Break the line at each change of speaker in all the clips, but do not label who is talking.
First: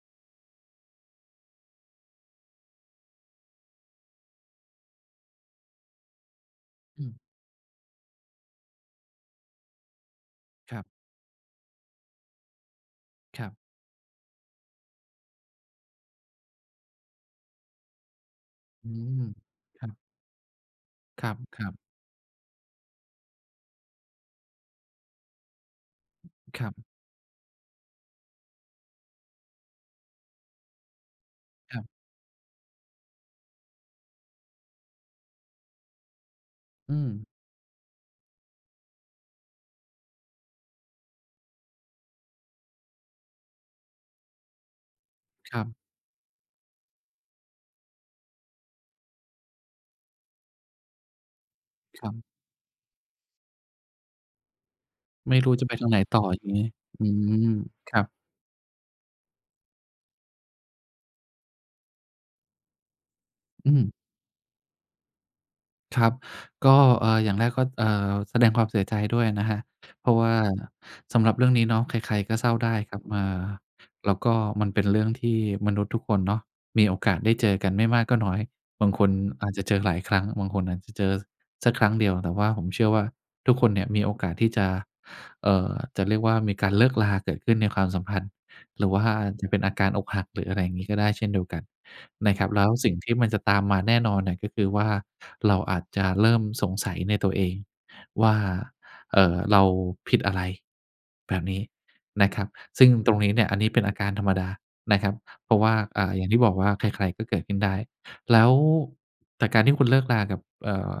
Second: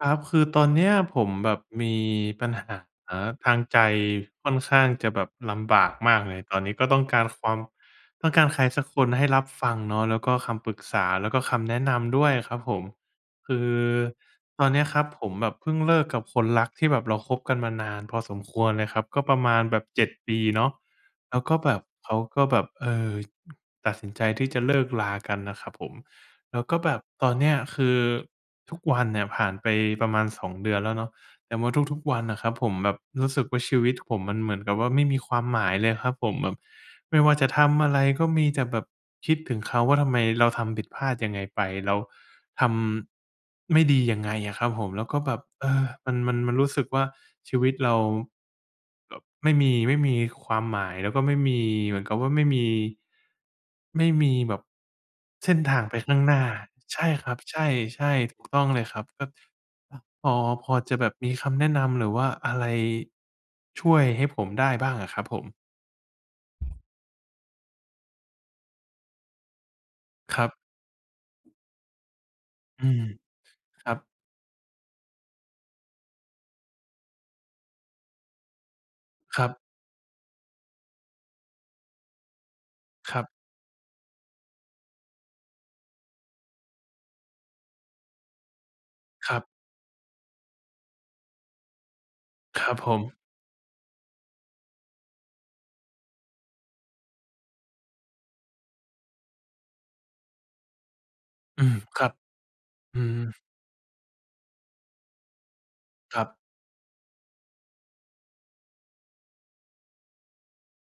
ครับ คือตอนเนี้ยผมแบบมีปัญหาทางใจ ค่อนข้างจะแบบลำบากมากเลย ตอนนี้ก็ต้
อ
อง
ืม
การความ ต้องการใครสักคนให้รับฟังเนาะ แล้วก็คำปร
ค
ึ
รั
ก
บ
ษา แล้วก็คำแนะนำด้วยครับผม
ครั
ค
บ
ือตอนนี้ครับผมแบบพึ่งเลิกกับคนรักที่แบบเราคบกันมานานพอสมควรเล
อื
ยครับ ก
ม
็ประมาณแบ
คร
บ
ับ
7 ปีเนาะ
ค
แล้วก็
รั
แบ
บ ๆ
บเขาก็แบบ เออ ตัดสินใจที่จะเลิก ลา กันน่ะครับผม แล
ค
้ว
รั
ก็
บ
แบบตอนเนี้ยคือทุกวันเนี่ยผ่านไปประมาณ 2 เดือนแล้วเนาะ แต่ว่า
ครับ
ทุก ๆ วันน่ะครับ ผมแบบรู้สึกว่าชีวิตผมมันเหมือนกับว่าไม่มีความหมายเลยครับผม แบบ
อื
ไม่
ม
ว่าจะทำอะไรก็มีแต่แบบคิดถึงเขา ว่าทำไมเราทำผิดพลาดยังไงไป เราทำ ไม่ดียังไงอะครับผม แล้วก็แบบ
ครั
เอ
บ
อ มัน มัน มันรู้สึกว่าชีวิตเรา แบบไม่มี ไม่มี ค ความหมายแล้วก็ไม่มี เหมื
ค
อ
ร
น
ั
ก
บ
ับว่าไม่มี ไม่มีแบบ
ไม่ร
เส
ู้
้น
จะไ
ท
ป
าง
ทางไ
ไป
หน
ข้
ต
า
่
ง
อ
หน
อ
้
ย
า
่างงี้
ใช
อื
่ครับ
ม
ใ
คร
ช
ับ
่ ๆ ถูก ต้องเลยครับ ก็ อ พอ พอจะแบบมีคำแนะนำ หรือว่าอะไร
อื
ช
ม
่วยให้ผมได้บ้างอะครับผม?
ครับ ก็ เออ อย่างแรกก็ เอ่อ แสดงความเสียใจด้วยนะครับ เพราะว่า
ครับ
สำหรับเรื่องนี้เนาะ ใคร ๆ ก็เศร้าได้
อื
ครั
ม
บ เออ
ครับ
แล้วก็มันเป็นเรื่องที่มนุษย์ทุกคนเนาะ มีโอกาสได้เจอกันไม่มากก็น้อย บางคน
คร
อ
ั
าจ
บ
จะเจอหลายครั้ง บางคนอาจจะเจอสักครั้งเดียว แต่ว่าผมเชื่อว่า
ครับ
ทุกคนเนี่ยมีโอกาสที่จะ เอ่อ จะเรียกว่า มีการเลิกราเกิดขึ้นในความสัมพันธ์ หรือว่า
ครั
จ
บ
ะเป็นอาการอกหัก หรืออะไรงี้ ก็ได้เช่นเดียวกันนะครับ แล
ค
้
ร
ว
ับ
ส
ผ
ิ่งที่
ม
มันจะตามมาแน่นอนเนี่ย ก็คือว่า เราอาจจะเริ่มสงสัยในตัวเองว่า เอ่อ เราผิดอะไร แบบนี
อ
้
ืม ครับ
นะครับ ซึ่ง
อื
ตร
ม
งนี้เนี่ย อันนี้เป็นอาการธรรมดานะครับ เพราะว่า อ่า
ค
อ
ร
ย่
ั
างท
บ
ี่บอกว่า ใคร ๆ ก็เกิดขึ้นได้ แล้ว แต่การที่คุณเลิกรากับ เอ่อ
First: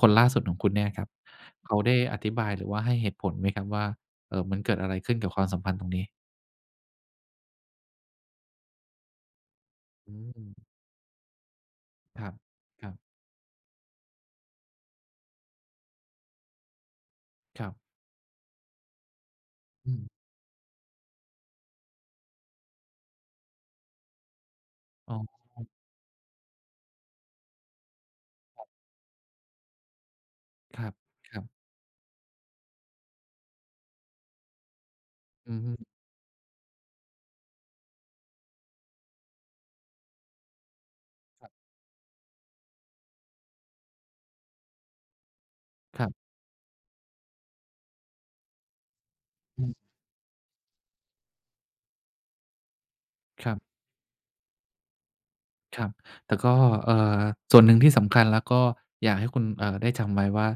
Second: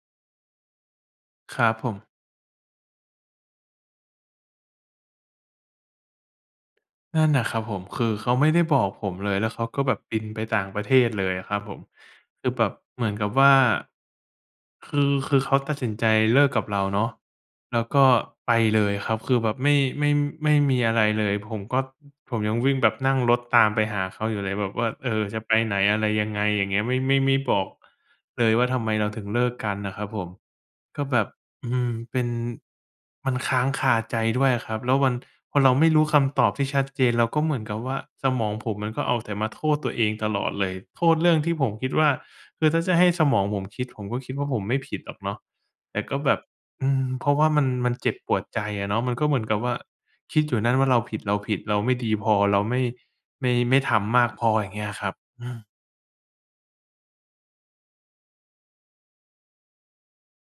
คนล่าสุดของคุณเนี่ยครับ
คร
เ
ั
ข
บ
า
ผ
ได้
ม
อธิบาย หรือว่าให้เหตุผลไหมครับว่า เอ่อ มันเกิดอะไรขึ้นกับความสัมพันธ์ตรงนี้?
นั่นน่ะครับผม คือเขาไม่ได้บอกผมเลย แล้วเขาก็แบบ
อื
บินไปต่
ม
างประเทศเลยอะครับผม
คร
คือแบบ
ับ ๆ
เหมือนกับว่า คือ คือเขาตัดสินใจเลิกกับเราเนาะ
ครั
แ
บ
ล้วก็ไปเลยครับ คือแบบไม่
อื
ไ
ม
ม่ ไม่มีอะไรเลย ผมก็ ผมยังวิ่ง แบบนั่งรถตามไปหาเขาอยู่เลย แบบว่า เอ
อ๋อ
อ จะไปไหนอะไรยังไง อย่างเงี้ย ไม่ ไม่ ไม่บอก เลย
อ
ว่
้อ
า ทำไมเราถึงเลิกกันน่ะครับผม
คร
ก็แบบ
ับ ๆ
อืม เป็น มันค้างคาใจด้วยอะครับ แล้ววัน
อ
พ
ื
อ
อฮ
เราไ
ึ
ม่รู้คำตอบที่ชัดเจน เราก็เหมือนกับว่า สมองผมมันก็เอาแต่มาโทษตัวเองตลอดเลย โทษเรื่อง
ครั
ที
บ
่ผมคิดว่า คือถ้าจะให้สมองผมคิด ผมก็คิดว่าผมไม่ผิดหรอกเนาะ แต
ค
่
รั
ก
บ
็แบบ อืม เพราะว่ามัน มันเจ็บปวดใจอะเนาะ มันก็เหมือนกับ
อ
ว
ื
่า
ม
คิดอยู่นั่นว่าเราผิด ๆ เราไม่ดีพอ เราไม่ ไ
ค
ม
ร
่
ับ
ไม่ทำมากพอ อย่างเงี้ยครับ อืม
ครับ แต่ก็ เอ่อ ส่วนหนึ่งที่สำคัญแล้วก็อยากให้คุณ เอ่อ ได้จำไว้ว่า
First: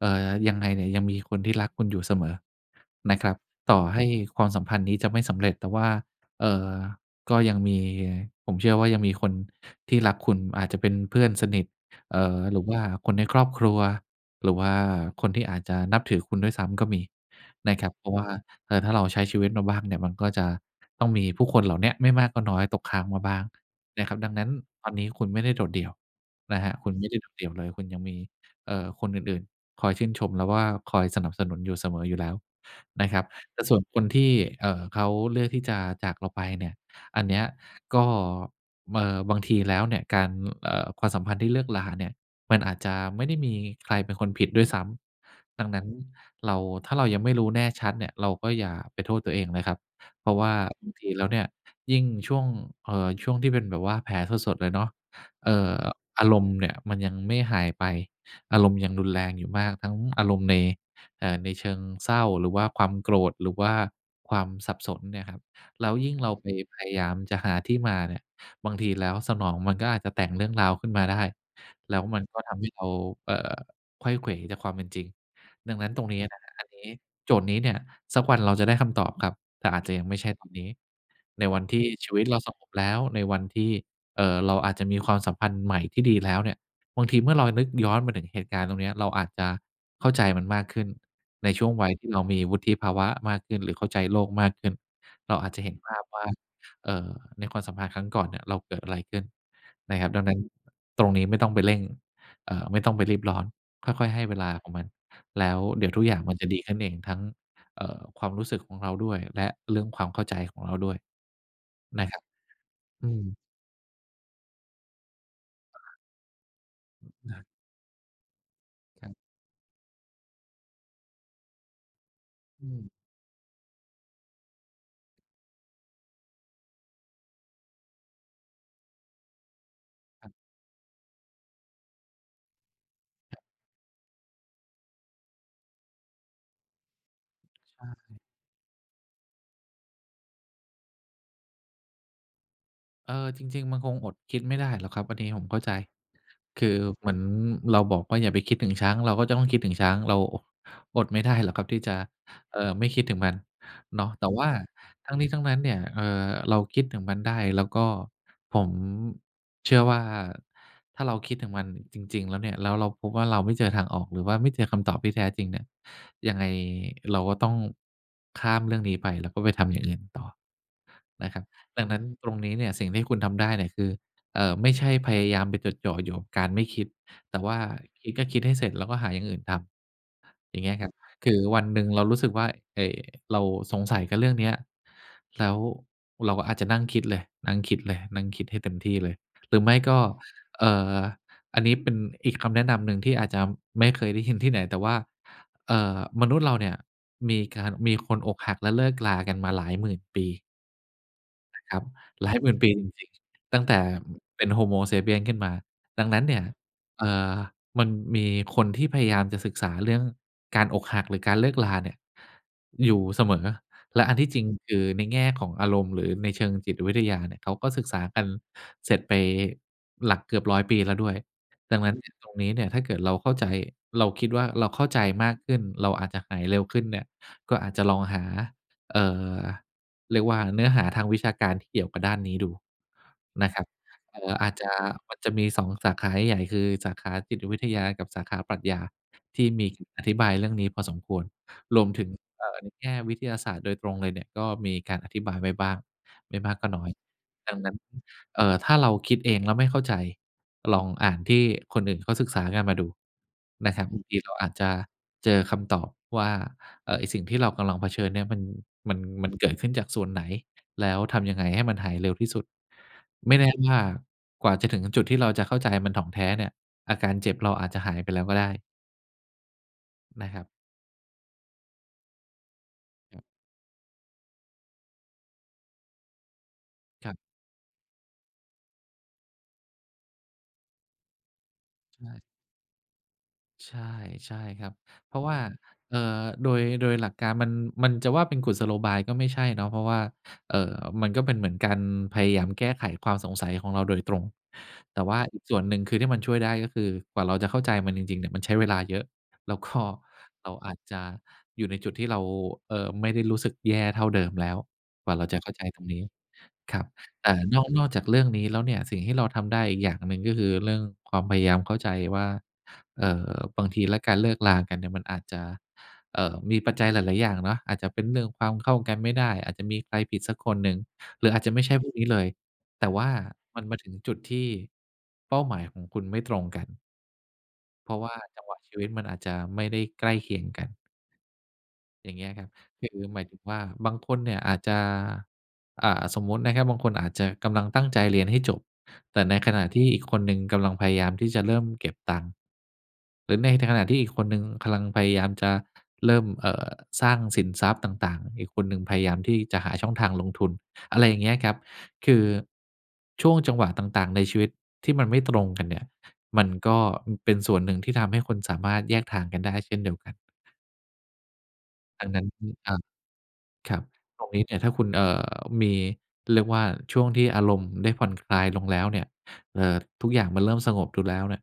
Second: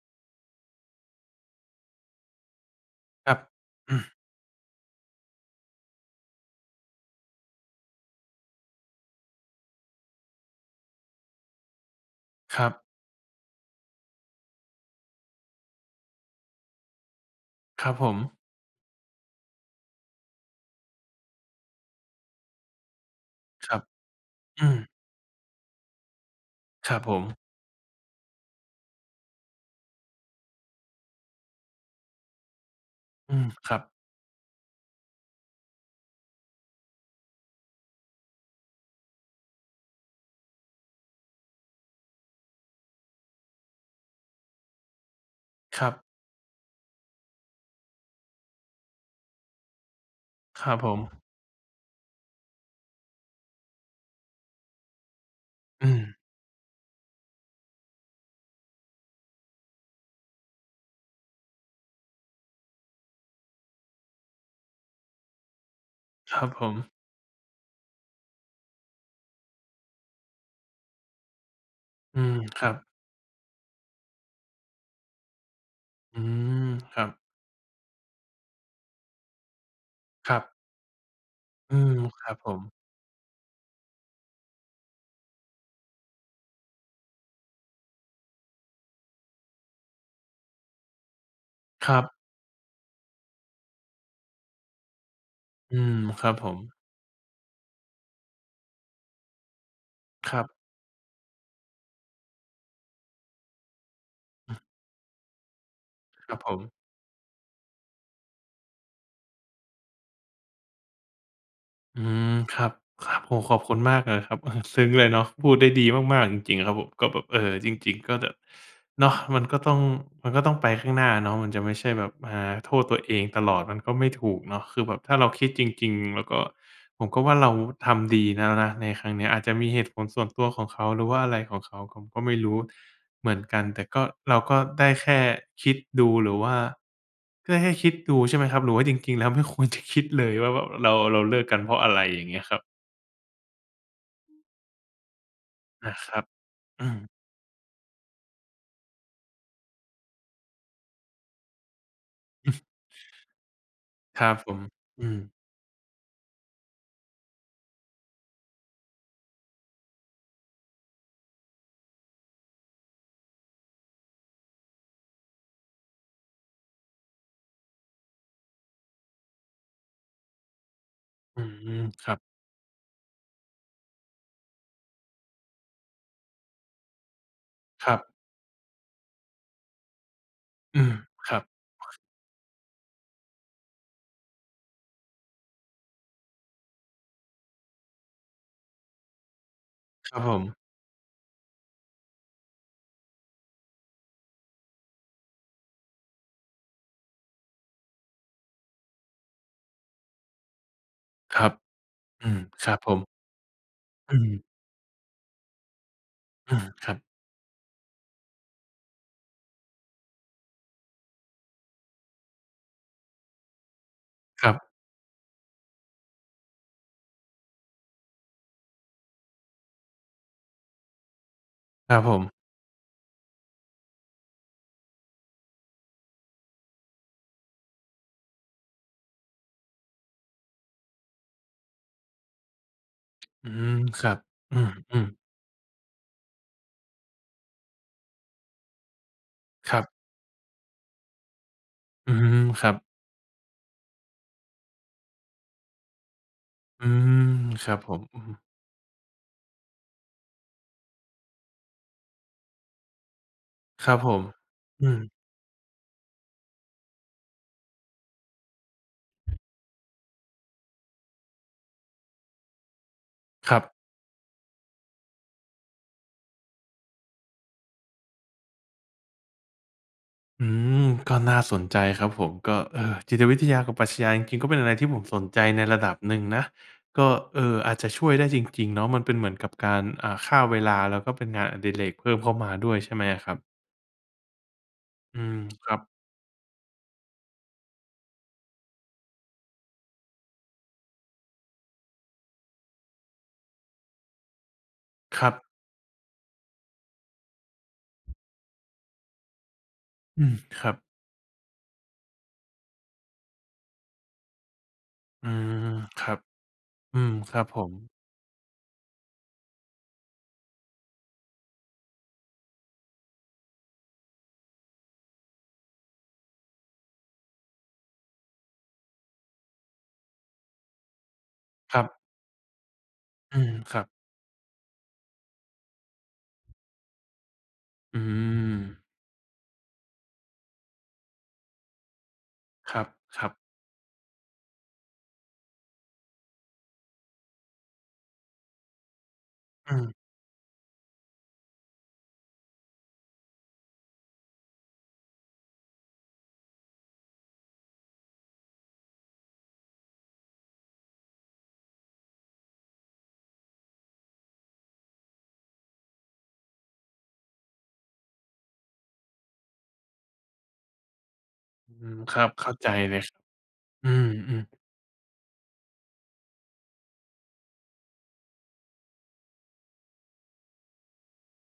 เอ่อ ยังไงเนี่ยยังมีคนที่รักคุณอยู่เสมอนะค
ค
ร
ร
ั
ั
บ
บ
ต่อ
อื
ให้
ม
ความสัมพันธ์นี้จะไม่สำเร็จ แต่ว่า เอ่อ ก็ยังมี ผมเชื่อว่ายังมีคนที่รักคุณ อาจจะเป็นเพื่อนสนิท เอ่อ หร
ค
ื
ร
อ
ั
ว่
บ
าคนในครอบครัว หรือว่าคนที่อาจจะนับถือคุณด้วยซ้ำก็มีนะค
ค
รั
รั
บ
บ
เพ
ผ
ราะ
ม
ว่า เออ ถ้าเราใช้ชีวิตมาบ้างเนี่ย มันก็จะต้องมีผู้คนเหล่านี้อะ ไม่มากก็น้อยตกค้างมาบ้าง
ครับ
นะครับ ดังนั้น
อื
ต
ม
อนนี้คุณไม่ได้โดดเดี่ยวนะครับ คุ
ค
ณ
รับ
ไม่
ผ
ได้
ม
โดดเดี่ยวเลย คุณยังมี เอ่อ คนอื่น ๆ คอยชื่นชมแล้วว่า คอยสนับสนุนอยู่เสมออยู่แล้วนะครับ
อืม
แต่
ค
ส่
รั
วน
บ
คนที่ เอ่อ เขาเลือกที่จะจากเราไปเนี่ย อันนี้อะก็ เอ่อ บางทีแล้วเนี่ยการ เอ่อ ความสัมพันธ์ที่เลิกราเนี่ย มันอาจจะไม่ได้มีใครเป็นคนผิดด้วยซ้ำ ดังน
ค
ั้
ร
น
ับ
เรา ถ้าเรายังไม่รู้แน่ชัดเนี่ย เราก็อย่าไปโทษตัวเองนะครับ เพราะว่า
ครับ
บ
ผ
างที
ม
แล้วเนี่ย ยิ่งช่วง เอ่อ ช่วงที่เป็นแบบว่าแผลสด ๆ เลยเนาะ เอ่อ
อืม
อารมณ์เนี่ยมันยังไม่หายไป อารมณ์ยังรุนแรงอยู่มาก ทั้งอารมณ์ใน เอ่อ ในเชิงเศร้า หรือว่าความโกรธ หรือว่าความสับสนเนี่ยครับ แล้วยิ่งเรา
คร
ไ
ั
ป
บผ
พย
ม
ายามจะหาที่มาเนี่ย บางทีแล้วสมองมันก็อาจจะแต่งเรื่องราวขึ้นมาได้ แล้วม
อ
ั
ื
นก
ม
็ท
ค
ำให
รั
้เ
บ
รา เอ่อ ไขว้เขวจากความเป็นจริง ดังนั้นตรงน
อ
ี
ื
้ อั
ม
นนี้
ครับ
โจทย์นี้เนี่ย สักวันเราจะได้คำตอบครับ แต่อาจจะยังไม่ใช่
ครั
ตอ
บ
นนี้ ในวัน
อ
ท
ื
ี่
ม
ชีวิ
ค
ต
รั
เร
บ
า
ผ
ส
ม
งบแล้ว ในวันที่ เอ่อ เราอาจจะมีความสัมพันธ์ใหม่ที่ดีแล้วเนี่ย บางทีเมื่อเรานึกย้อนมาถึงเหตุการณ์ตรงเนี้ย เราอาจจะเข้าใจมันมากขึ้น ในช่วงวั
ค
ย
รั
ที่
บ
เรามีวุฒิภาวะมากขึ้น หรือเข้าใจโลกมากขึ้น เราอาจจะเห็
อื
นภ
ม
าพว
ค
่
ร
า
ับผม
เอ่อ ในความสัมพันธ์ครั้งก่อนเนี่ยเราเกิดอะไรขึ้นนะครับ ดัง
ค
นั้
ร
น
ับ
ตรงนี้ไม่ต้องไปเร่ง เอ่อ ไม่ต้องไปรีบร้อน ค่อย ๆ ให้เวลา
อือ
ของมัน แล้วเดี๋ยวทุกอย่าง
ค
มั
ร
น
ับ
จะ
ผ
ดีข
ม
ึ้นเองทั้ง เอ่อ ความรู้สึกของเราด้วย และเรื่องความเข้าใจของเราด้วย
อื
นะครับ
ม ครับ
อ
ค
ื
รับ โอ้
ม
โฮ ขอบคุณมากเลยครับ ซึ้งเลยเนาะ พูดได้ดีมาก ๆ จริง ๆ ครับผม
อ
ก
ื
็
ม
แบบ เ
อ
อ
า
่อ จริง ๆ ก็แบบ
ค
เน
รั
าะ
บ
มันก็ต้อง มันก็ต้องไปข้างหน้าเนาะ มันจะไม่ใช่แบบมา
อ
โท
ื
ษ
ม
ตัวเองตลอดมันก็ไม่ถูกเนาะ คือแบบถ้าเราคิดจริง ๆ เราก็ ผมก็ว่าเราทำดีแล้วนะในครั้งนี้ อาจจะมีเหตุผลส่
ค
ว
ร
น
ับ
ตัวของเขา หรือว่าอะไรของเขา ผมก็ไม่รู้เหมื
อ
อนกัน แต่ก็ เราก็ได้แค่คิดดูหรือว่า เพื่อให้
อ
ค
า
ิด
อ
ด
ื
ู
ม
ใช่ไหมครับ หรือว่าจริง ๆ แล้ว ไม่ควรจะคิดเลย ว่าแบบ เรา เราเลิกกันเพราะ อะไรอย่างเงี้ยครับ?
เออ จริง ๆ มันคงอดคิดไม่ได้หรอกครับ อันนี้ผมเข้าใจ
อะครับ
คือ
อื
เหม
ม
ือนเราบอกว่าอย่าไปคิดถึงช้าง เราก็จะต้องคิดถึงช้าง เรา โอะ อดไม่ได้หรอกครับที่จะ เอ่อ ไม่คิดถึงมันเนาะ
ค
แต
ร
่
ับ
ว่
ผ
า
ม อ
ท
ื
ั้ง
อ
นี้ทั้งนั้นเนี่ย เอ่อ เราคิดถึงมันได้ แล้วก็ ผม เชื่อว่าถ้าเราคิดถึงมันจริง ๆ แล้วเนี่ย แล้วเราพบว่าเราไม่เจอทางออก หรือว่าไม่เจอคำตอบที่แท้จริงเนี่ย ยังไงเราก็ต้อง ข้ามเรื่องนี้ไป แล้วก็ไปทำอย่างอื่นต่อนะคร
อ
ั
ื
บ
ม
ดังนั้น
ครับ
ตรงนี้เนี่ยสิ่งที่คุณทำได้เนี่ยคือ เอ่อ ไม่ใช่พยายามไปจดจ่ออยู่กับการไม่คิด แต่ว่า
ครั
ค
บ
ิดก็คิดให้เสร็จ แล้วก็หาอย่างอื่นทำ อย่างเงี้
อ
ย
ื
ครับ
ม
ถ
ค
ึ
ร
ง
ับ
วันหนึ่งเรารู้สึกว่า เอ เราสงสัยกับเรื่องเนี้ย แล้ว เราก็อาจจะนั่งคิดเลย นั่งคิดเลย นั่งคิดให้เต็มที่เลย หรือไม่ก็
ครับผม
เอ่อ อันนี้เป็นอีกคำแนะนำหนึ่งที่อาจจะไม่เคยได้ยินที่ไหน แต่ว่า เอ่อ มนุษย์เราเนี่ย มีการ มีคนอกหัก และเลิกรากันมาหลาย 10,000 ปี
ครับ
นะครับ ห
อ
ล
ื
าย
ม
10,000 ป
ค
ี
รับ
จ
ผม
ริง ๆ ตั้งแต่
อื
เ
ม
ป็น Homo sapiens ขึ้นมา ดังนั้นเนี่ย
อือ ครับ
เอ่อ มันมีคนที่พยายามจะศึกษาเรื่อง การอกหักหรือการเลิกราเนี่ยอยู่เสมอ และอันที่จริ
ค
ง
รับ
คือในแง่ของอารมณ์หรือในเชิงจิตวิทยาเนี่ย เขาก็ศึกษากันเสร็จไปหลักเกือบ 100 ปีแล้วด้วย ดังนั
ค
้
ร
น
ั
เ
บ
นี่
ผ
ย ตร
ม
งนี้เนี่ยถ้าเกิดเราเข้าใจ เราคิดว่า เราเข้าใจมากขึ้น เราอาจจะหายเร็วขึ้นเนี่ย ก็อาจจะลองหา เอ่อ เรียกว่าเนื้อหาทางวิชาการที่เกี่ยวกับด้านนี้ดู
อ
น
ื
ะครับ
ม ครั
เอ
บ
่อ อา
อ
จ
ื
จ
ม
ะ
อืม
มันจะมี 2 สาขาใหญ่ ๆ คือสาขาจิตวิทยา กับสาขาปรัชญา ที่มี
ครับ
อธิบายเรื่องนี้พอสมควร รวมถึง
อืม
เอ่อ
ค
ใน
รับ
แง่วิทยาศาสตร์โดยตรงเลยเนี่ย ก็มีการอธิบายไว้บ้างไม่มากก็น้
อ
อ
ื
ย
ม
ดัง
ค
นั
ร
้
ั
น
บผม อื
เ
ม
อ่อ ถ้าเราคิดเองแล้วไม่เข้าใจ ลองอ่านที่คนอื่นเขาศึกษากันมาดูนะครับ
คร
บ
ับ
าง
ผ
ที
ม
เราอาจจะ
อือ
เจอคำตอบว่า เอ่อ ไอ้สิ่งที่เรากำลังเผชิญเนี่ยมัน มัน มันเกิดขึ้นจากส่วนไหน แล้วทำยังไงให้มันหายเร็วที่สุด ไม่แน่
ครั
ว
บ
่ากว่าจะถึงจุดที่เราจะเข้าใจมันถ่องแท้เนี่ย อาการเจ็บเราอาจจะหายไปแล้วก็ได้ นะครั
อื
บ
ม ก็น่าสนใจครับผม ก็ เออ จิ
ครั
ต
บ
วิทยากับปรัชญาจริง ๆ ก็เป็นอะไรที่ผมสนใจในระดับหนึ่งนะ ก็
ครับ
เอ่อ อาจจะช่วยได้จริง ๆ เนาะ มันเป็นเหมือนกับการ อ่า ฆ่าเวลา แล้วก็เป็นงานอดิเรก
ใช
เพิ่
่
มเข้ามาด้วยใช่ไหมอะครับ?
ใช่ ใช่ครับ เพร
อ
า
ื
ะว่
ม
า
ครับ
เอ่อ โดย โดยหลักการมัน มันจะว่าเป็นกุศโลบายก็ไม่ใช่เนาะ เพราะว่า เอ่อ มันก็เป็นเหมือนการพยายามแก้ไขความสงสัยของเราโดยตรง แต่ว่า
ครั
อี
บ
กส่วนหนึ่ง คือที่มันช่วยได้ ก็คือกว่าเราจะเข้าใจมันจริง ๆ เนี่ย มันใช้เวลาเยอะ แล้ว ก็
อืม
เรา
คร
อ
ั
าจ
บ
จะอยู่ในจุดที่เรา เอ่อ ไม่ได้รู้สึกแย่เท่าเดิมแล้ว กว่าเร
อ
า
ื
จะเข้า
ม
ใจตรงน
ค
ี้
รับ
ครับ
อืม
แต
ค
่
รับผ
นอก
ม
นอกจากเรื่องนี้แล้วเนี่ยสิ่งที่เราทำได้อีกอย่างหนึ่ง ก็คือเรื่องความพยายามเข้าใจว่า เอ่อ บางทีแล้วการเลิกรากันเนี่ย มันอาจจะ เอ่อ มีปัจจัยหลาย ๆ อย่างเนาะ อาจจะเป็นเรื่องความเข้ากันไม่ได้ อาจจะมีใครผิดสักคนหนึ่ง หรืออาจจะไม่ใช่
ครั
พวก
บ
นี้เลย แต่ว่า
อืม
มันม
ค
า
รั
ถึ
บ
งจุดที่เป้าหมายของคุณไม่ตรงกัน เพรา
อื
ะว่าจังหวะชี
ม
วิตมันอาจจะไม่ได้ใกล้เคียงกัน อย่างเงี้ยครับ
คร
ค
ั
ื
บ
อหม
ค
าย
รั
ถ
บ
ึงว่า บางคนเนี่ยอาจจะ อ่า สมมุตินะครับ บางคนอาจจะกำลังตั้งใจเรียนให้จบ แต่ในขณะ
อื
ที่
ม
อีกคนหนึ่งกำลังพยายามที่จะเริ่มเก็บตังค์ หรือในขณะที่อีกคนหนึ่งกำลังพยายามจะเริ่ม เอ่อ สร้างสินทรัพย์ต่าง ๆ อีกคนหนึ่งพยายามที่จะหาช่องทางลงทุน อะไรอย่างเงี้ยครับ คือช่วงจังหวะต่าง ๆ ในชีวิตที่มันไม่ตรงกันเนี่ย มันก็ มันเป็นส่วนหนึ่งที่ทำให้คนสามารถแยกทางกันได้เช่นเดียวกัน
อืม
ทาง
ค
น
ร
ั
ั
้น
บ เ
อ
ข้าใจ
อา
เลย
ครับ
อื
ตรงนี้
ม
เนี่
ๆ
ยถ้าคุณ เอ่อ มี เรียกว่าช่วงที่อารมณ์ได้ผ่อนคลายลงแล้วเนี่ย เอ่อ ทุกอย่างมันเริ่มสงบดูแล้วเนี่ย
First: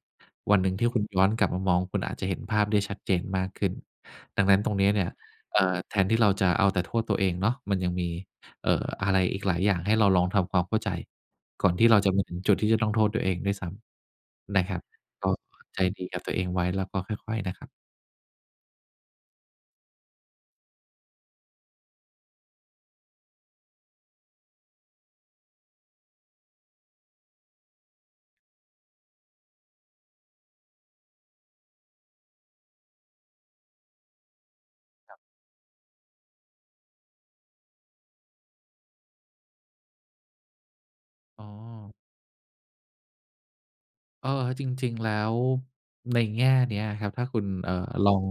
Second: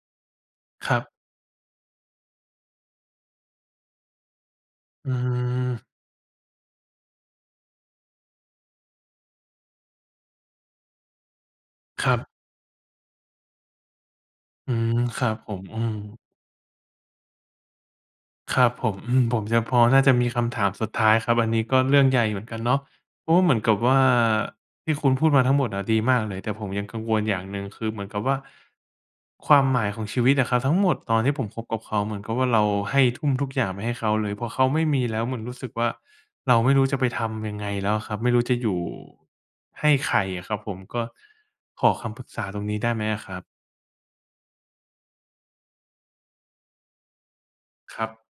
วันหนึ่งที่
คร
คุ
ั
ณ
บ
ย้อนกลับมามอง คุณอาจจะเห็นภาพได้ชัดเจนมากขึ้น ดังนั้นตรงนี้เนี่
อ
ย
ื
เอ่อ
อ
แทนที่เราจะเอาแต่โทษตัวเองเนาะ มันยังมี เอ่อ อะไรอีกหลายอย่างให้เราลองทำความเข้าใจ ก่อนที่เรา
ค
จะ
รั
มา
บ
ถึงจุดที่จะต้องโทษตัวเองด้วยซ้ำนะ
อ
ค
ื
รับ
ม ค
ก
รั
็
บผม อ
ใ
ื
จ
ม
ดีกับตัวเองไว้ แล้วก็ค่อย ๆ นะครับ
ครับผม อืม ผมยังพอ น่าจะมีคำถามสุดท้ายครับ อันนี้ก็เรื่องใหญ่เหมือนกันเนาะ เพราะว่า เหมือนกับว่า ที่คุณพูดมาทั้งหมดอะดีมากเลย แต่ผมยังกังวลอย่างหนึ่ง คือเหมือนกับว่า ความหมายของชีวิตอะครับ ทั้งหมดตอนที่ผมคบกับเขา เหมือนกับว่า เราให้ ทุ่มทุกอย่างไปให้เขาเลย พอเขาไม่มี
ค
แ
ร
ล
ับ
้วเหมือนรู้สึกว่า เราไม่รู้จะไปทำยังไงแล้วครับ ไม่รู้จะอยู่ให้ใครอะครับผม ก็
อ๋อ
ขอคำปรึกษาตรงนี้ได้ไหมอะครับ?
เออ จริง ๆ แล้ว ในแง่เนี้ยครับ ถ้าคุณ เอ่อ
คร
ล
ั
อ
บ
ง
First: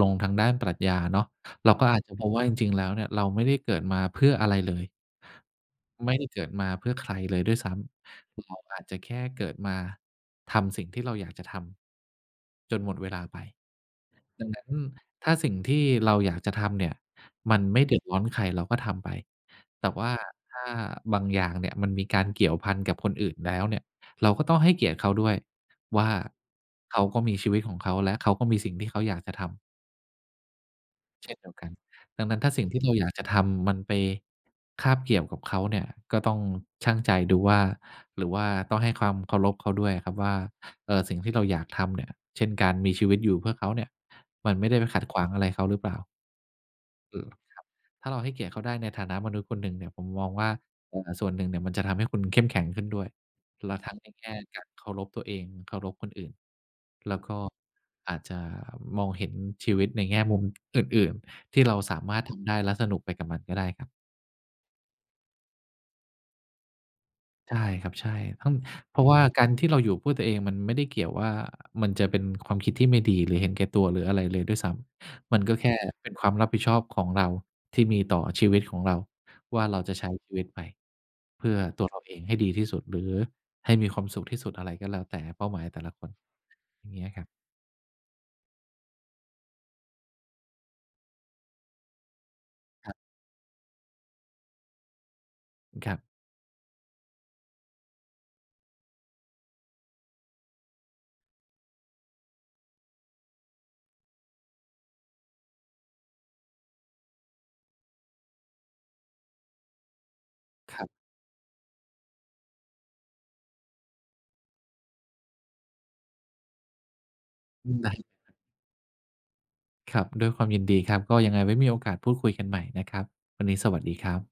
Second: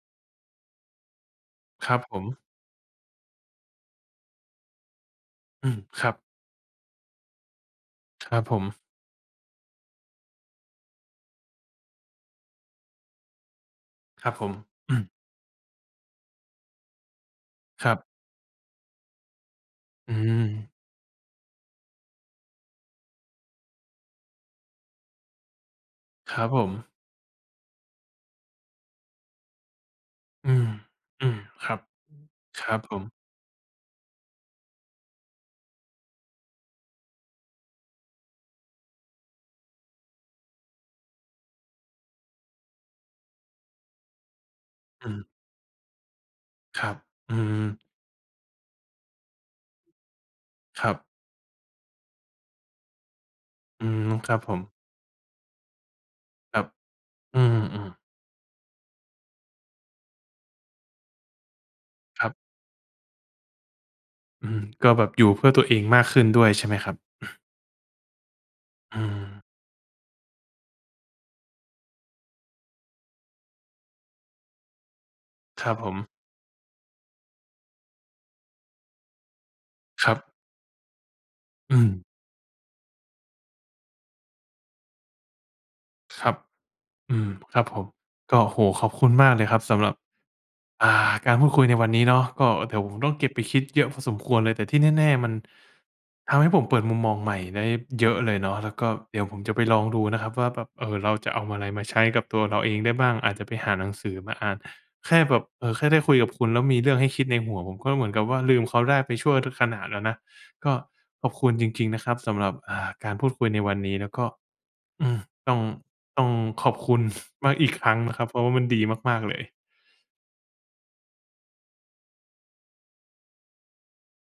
ลงทางด้านปรัชญาเนาะ เราก็
คร
อ
ั
า
บ
จจะ
ผ
พบ
ม
ว่า จริง ๆ แล้วเนี่ย เราไม่ได้เกิดมาเพื่ออะไรเลย
อืม คร
ไม
ั
่ไ
บ
ด้เกิดมาเพื่อใครเลยด้วยซ้
ค
ำ
รับ
เร
ผ
า
ม
อาจจะแค่เกิดมาทำสิ่งที่เราอยากจะทำ จนหมดเวลาไป
ครับ
ด
ผ
ัง
ม
นั้น
อืม
ถ้าสิ่งที่เราอยากจะทำเนี่ย มันไม่
ค
เ
ร
ด
ั
ือด
บ
ร้อนใคร เราก็ทำไป แต่ว่
อ
า
ื
ถ้า
ม
บางอย่างเนี่ยมันมีการเกี่ยวพันกับคนอื่นแล้วเนี่ย เราก็ต้องให้เกียรติเขาด้วยว่า
ครับผม
เขาก็มีชีวิตของเขาและเขาก็มีสิ่งที่เขาอยากจะทำ
อืม อื
เช่น
ม
เดียวก
ค
ั
ร
น
ับ
ดังนั้นถ้าส
ค
ิ่ง
รั
ที
บ
่เร
ผ
าอยา
ม
กจะทำมันไปคาบเกี่ยวกับเขาเนี่ย ก็ต้องชั่งใจดูว่า หรือว่าต้องให้ความเคารพเขาด้วยอะครับว่า เอ่อ สิ่งที่เราอยากทำเนี่ย เช่น การมีชีวิตอยู่เพื่อเขาเนี่ย มันไม่ได้ไปขั
อ
ด
ื
ขว
ม
างอะไรเขาหรือเปล่า
ครับ อืม
ถ้าเราให้เกียรติเขาได้ในฐานะมนุษย์คนหนึ่งเนี่ย ผมมองว่า
คร
โ
ั
อ
บ
กาสส่วนหนึ่งเนี่ยมันจะทำให้คุณเข้มแข็งขึ้นด้วย แล้ว
อื
ทั้ง
ม
ในแง
ค
่
รับผ
การ
ม
เคารพตัวเอง เคารพคนอื่น
ครับ
แล้วก
อ
็
ืม ๆ
อาจจะมองเห็นชีวิตในแง่มุมอื่น ๆ ที่เราสามาร
ค
ถ
รั
ท
บ
ำได้และสนุกไปกับมันก็ได้ครับ
อืม ก็แบบอยู่เพื่อตัวเองมากขึ้นด้วยใช่ไหมครับ?
ใช่ครับ ใช่ ห้อง เพ
อื
ราะว่ากา
ม
รที่เราอยู่เพื่อตัวเองมันไม่ได้เกี่ยวว่า มันจะเป็นความคิดที่ไม่ดี หรือเห็นแก่ตัว หรืออะไรเลยด้วยซ้ำ มันก็แ
ค
ค
ร
่
ับผม
เป็นความรับผิดชอบของเราที่มีต่อชีวิตของเราว่า เราจะใช
ค
้
รั
ช
บ
ีวิตไปเพื่อ
อื
ตัวเรา
ม
เองให้ดีที่สุด หรือให้มีความสุขที่สุด อะไรก็แล้วแต่เป้าหมายแต่ละคน
ครับ
อย่างเงี้ย
อื
ครับ
ม ครับผม ก็ โอ้โฮ ขอบคุณมากเลยครับสำหรับ อ่า การพูดคุยในวันนี้เนาะ ก็เดี๋ยว
ค
ผ
รับ
มต้องเก็บไปคิดเยอะพอสมควรเลย แต่ที่แน่ ๆ มัน
อือ ครับ
ทำให้ผมเปิดมุมมองใหม่ได้เยอะเลยเนาะ แล้วก็เดี๋ยวผมจะไปลองดูนะครับว่าแบบ เอ่อ เราจะเอาอะไรมาใช้กับตัวเราเองได้บ้าง อาจจะไปหาหนังสือมาอ่าน แค่แบบ เอ่อ แค่ได้คุยกับคุณ แล้วมีเรื่องให้คิดในหัว ผมก็เหมือนกับว่า ลืมเขาได้ไปชั่ว ทุกขณะแล้วนะ ก็
ครับ
ขอบคุณจริง ๆ นะครับสำหรับ อ่า การพูดคุยในวันนี้แล้วก็ อือ ต้อง ต้องขอบคุณ มากอ
อ
ี
ื
ก
อ
ค
ไ
ร
ด
ั้ง
้
นะครับ เพราะว่ามันดีมาก ๆ เลย
ครับ ด้วยความยินดีครับ ก็ยังไงไว้ก็มีโอกาสพูดคุยกันใหม่นะครับ วันนี้สวัสดีครับ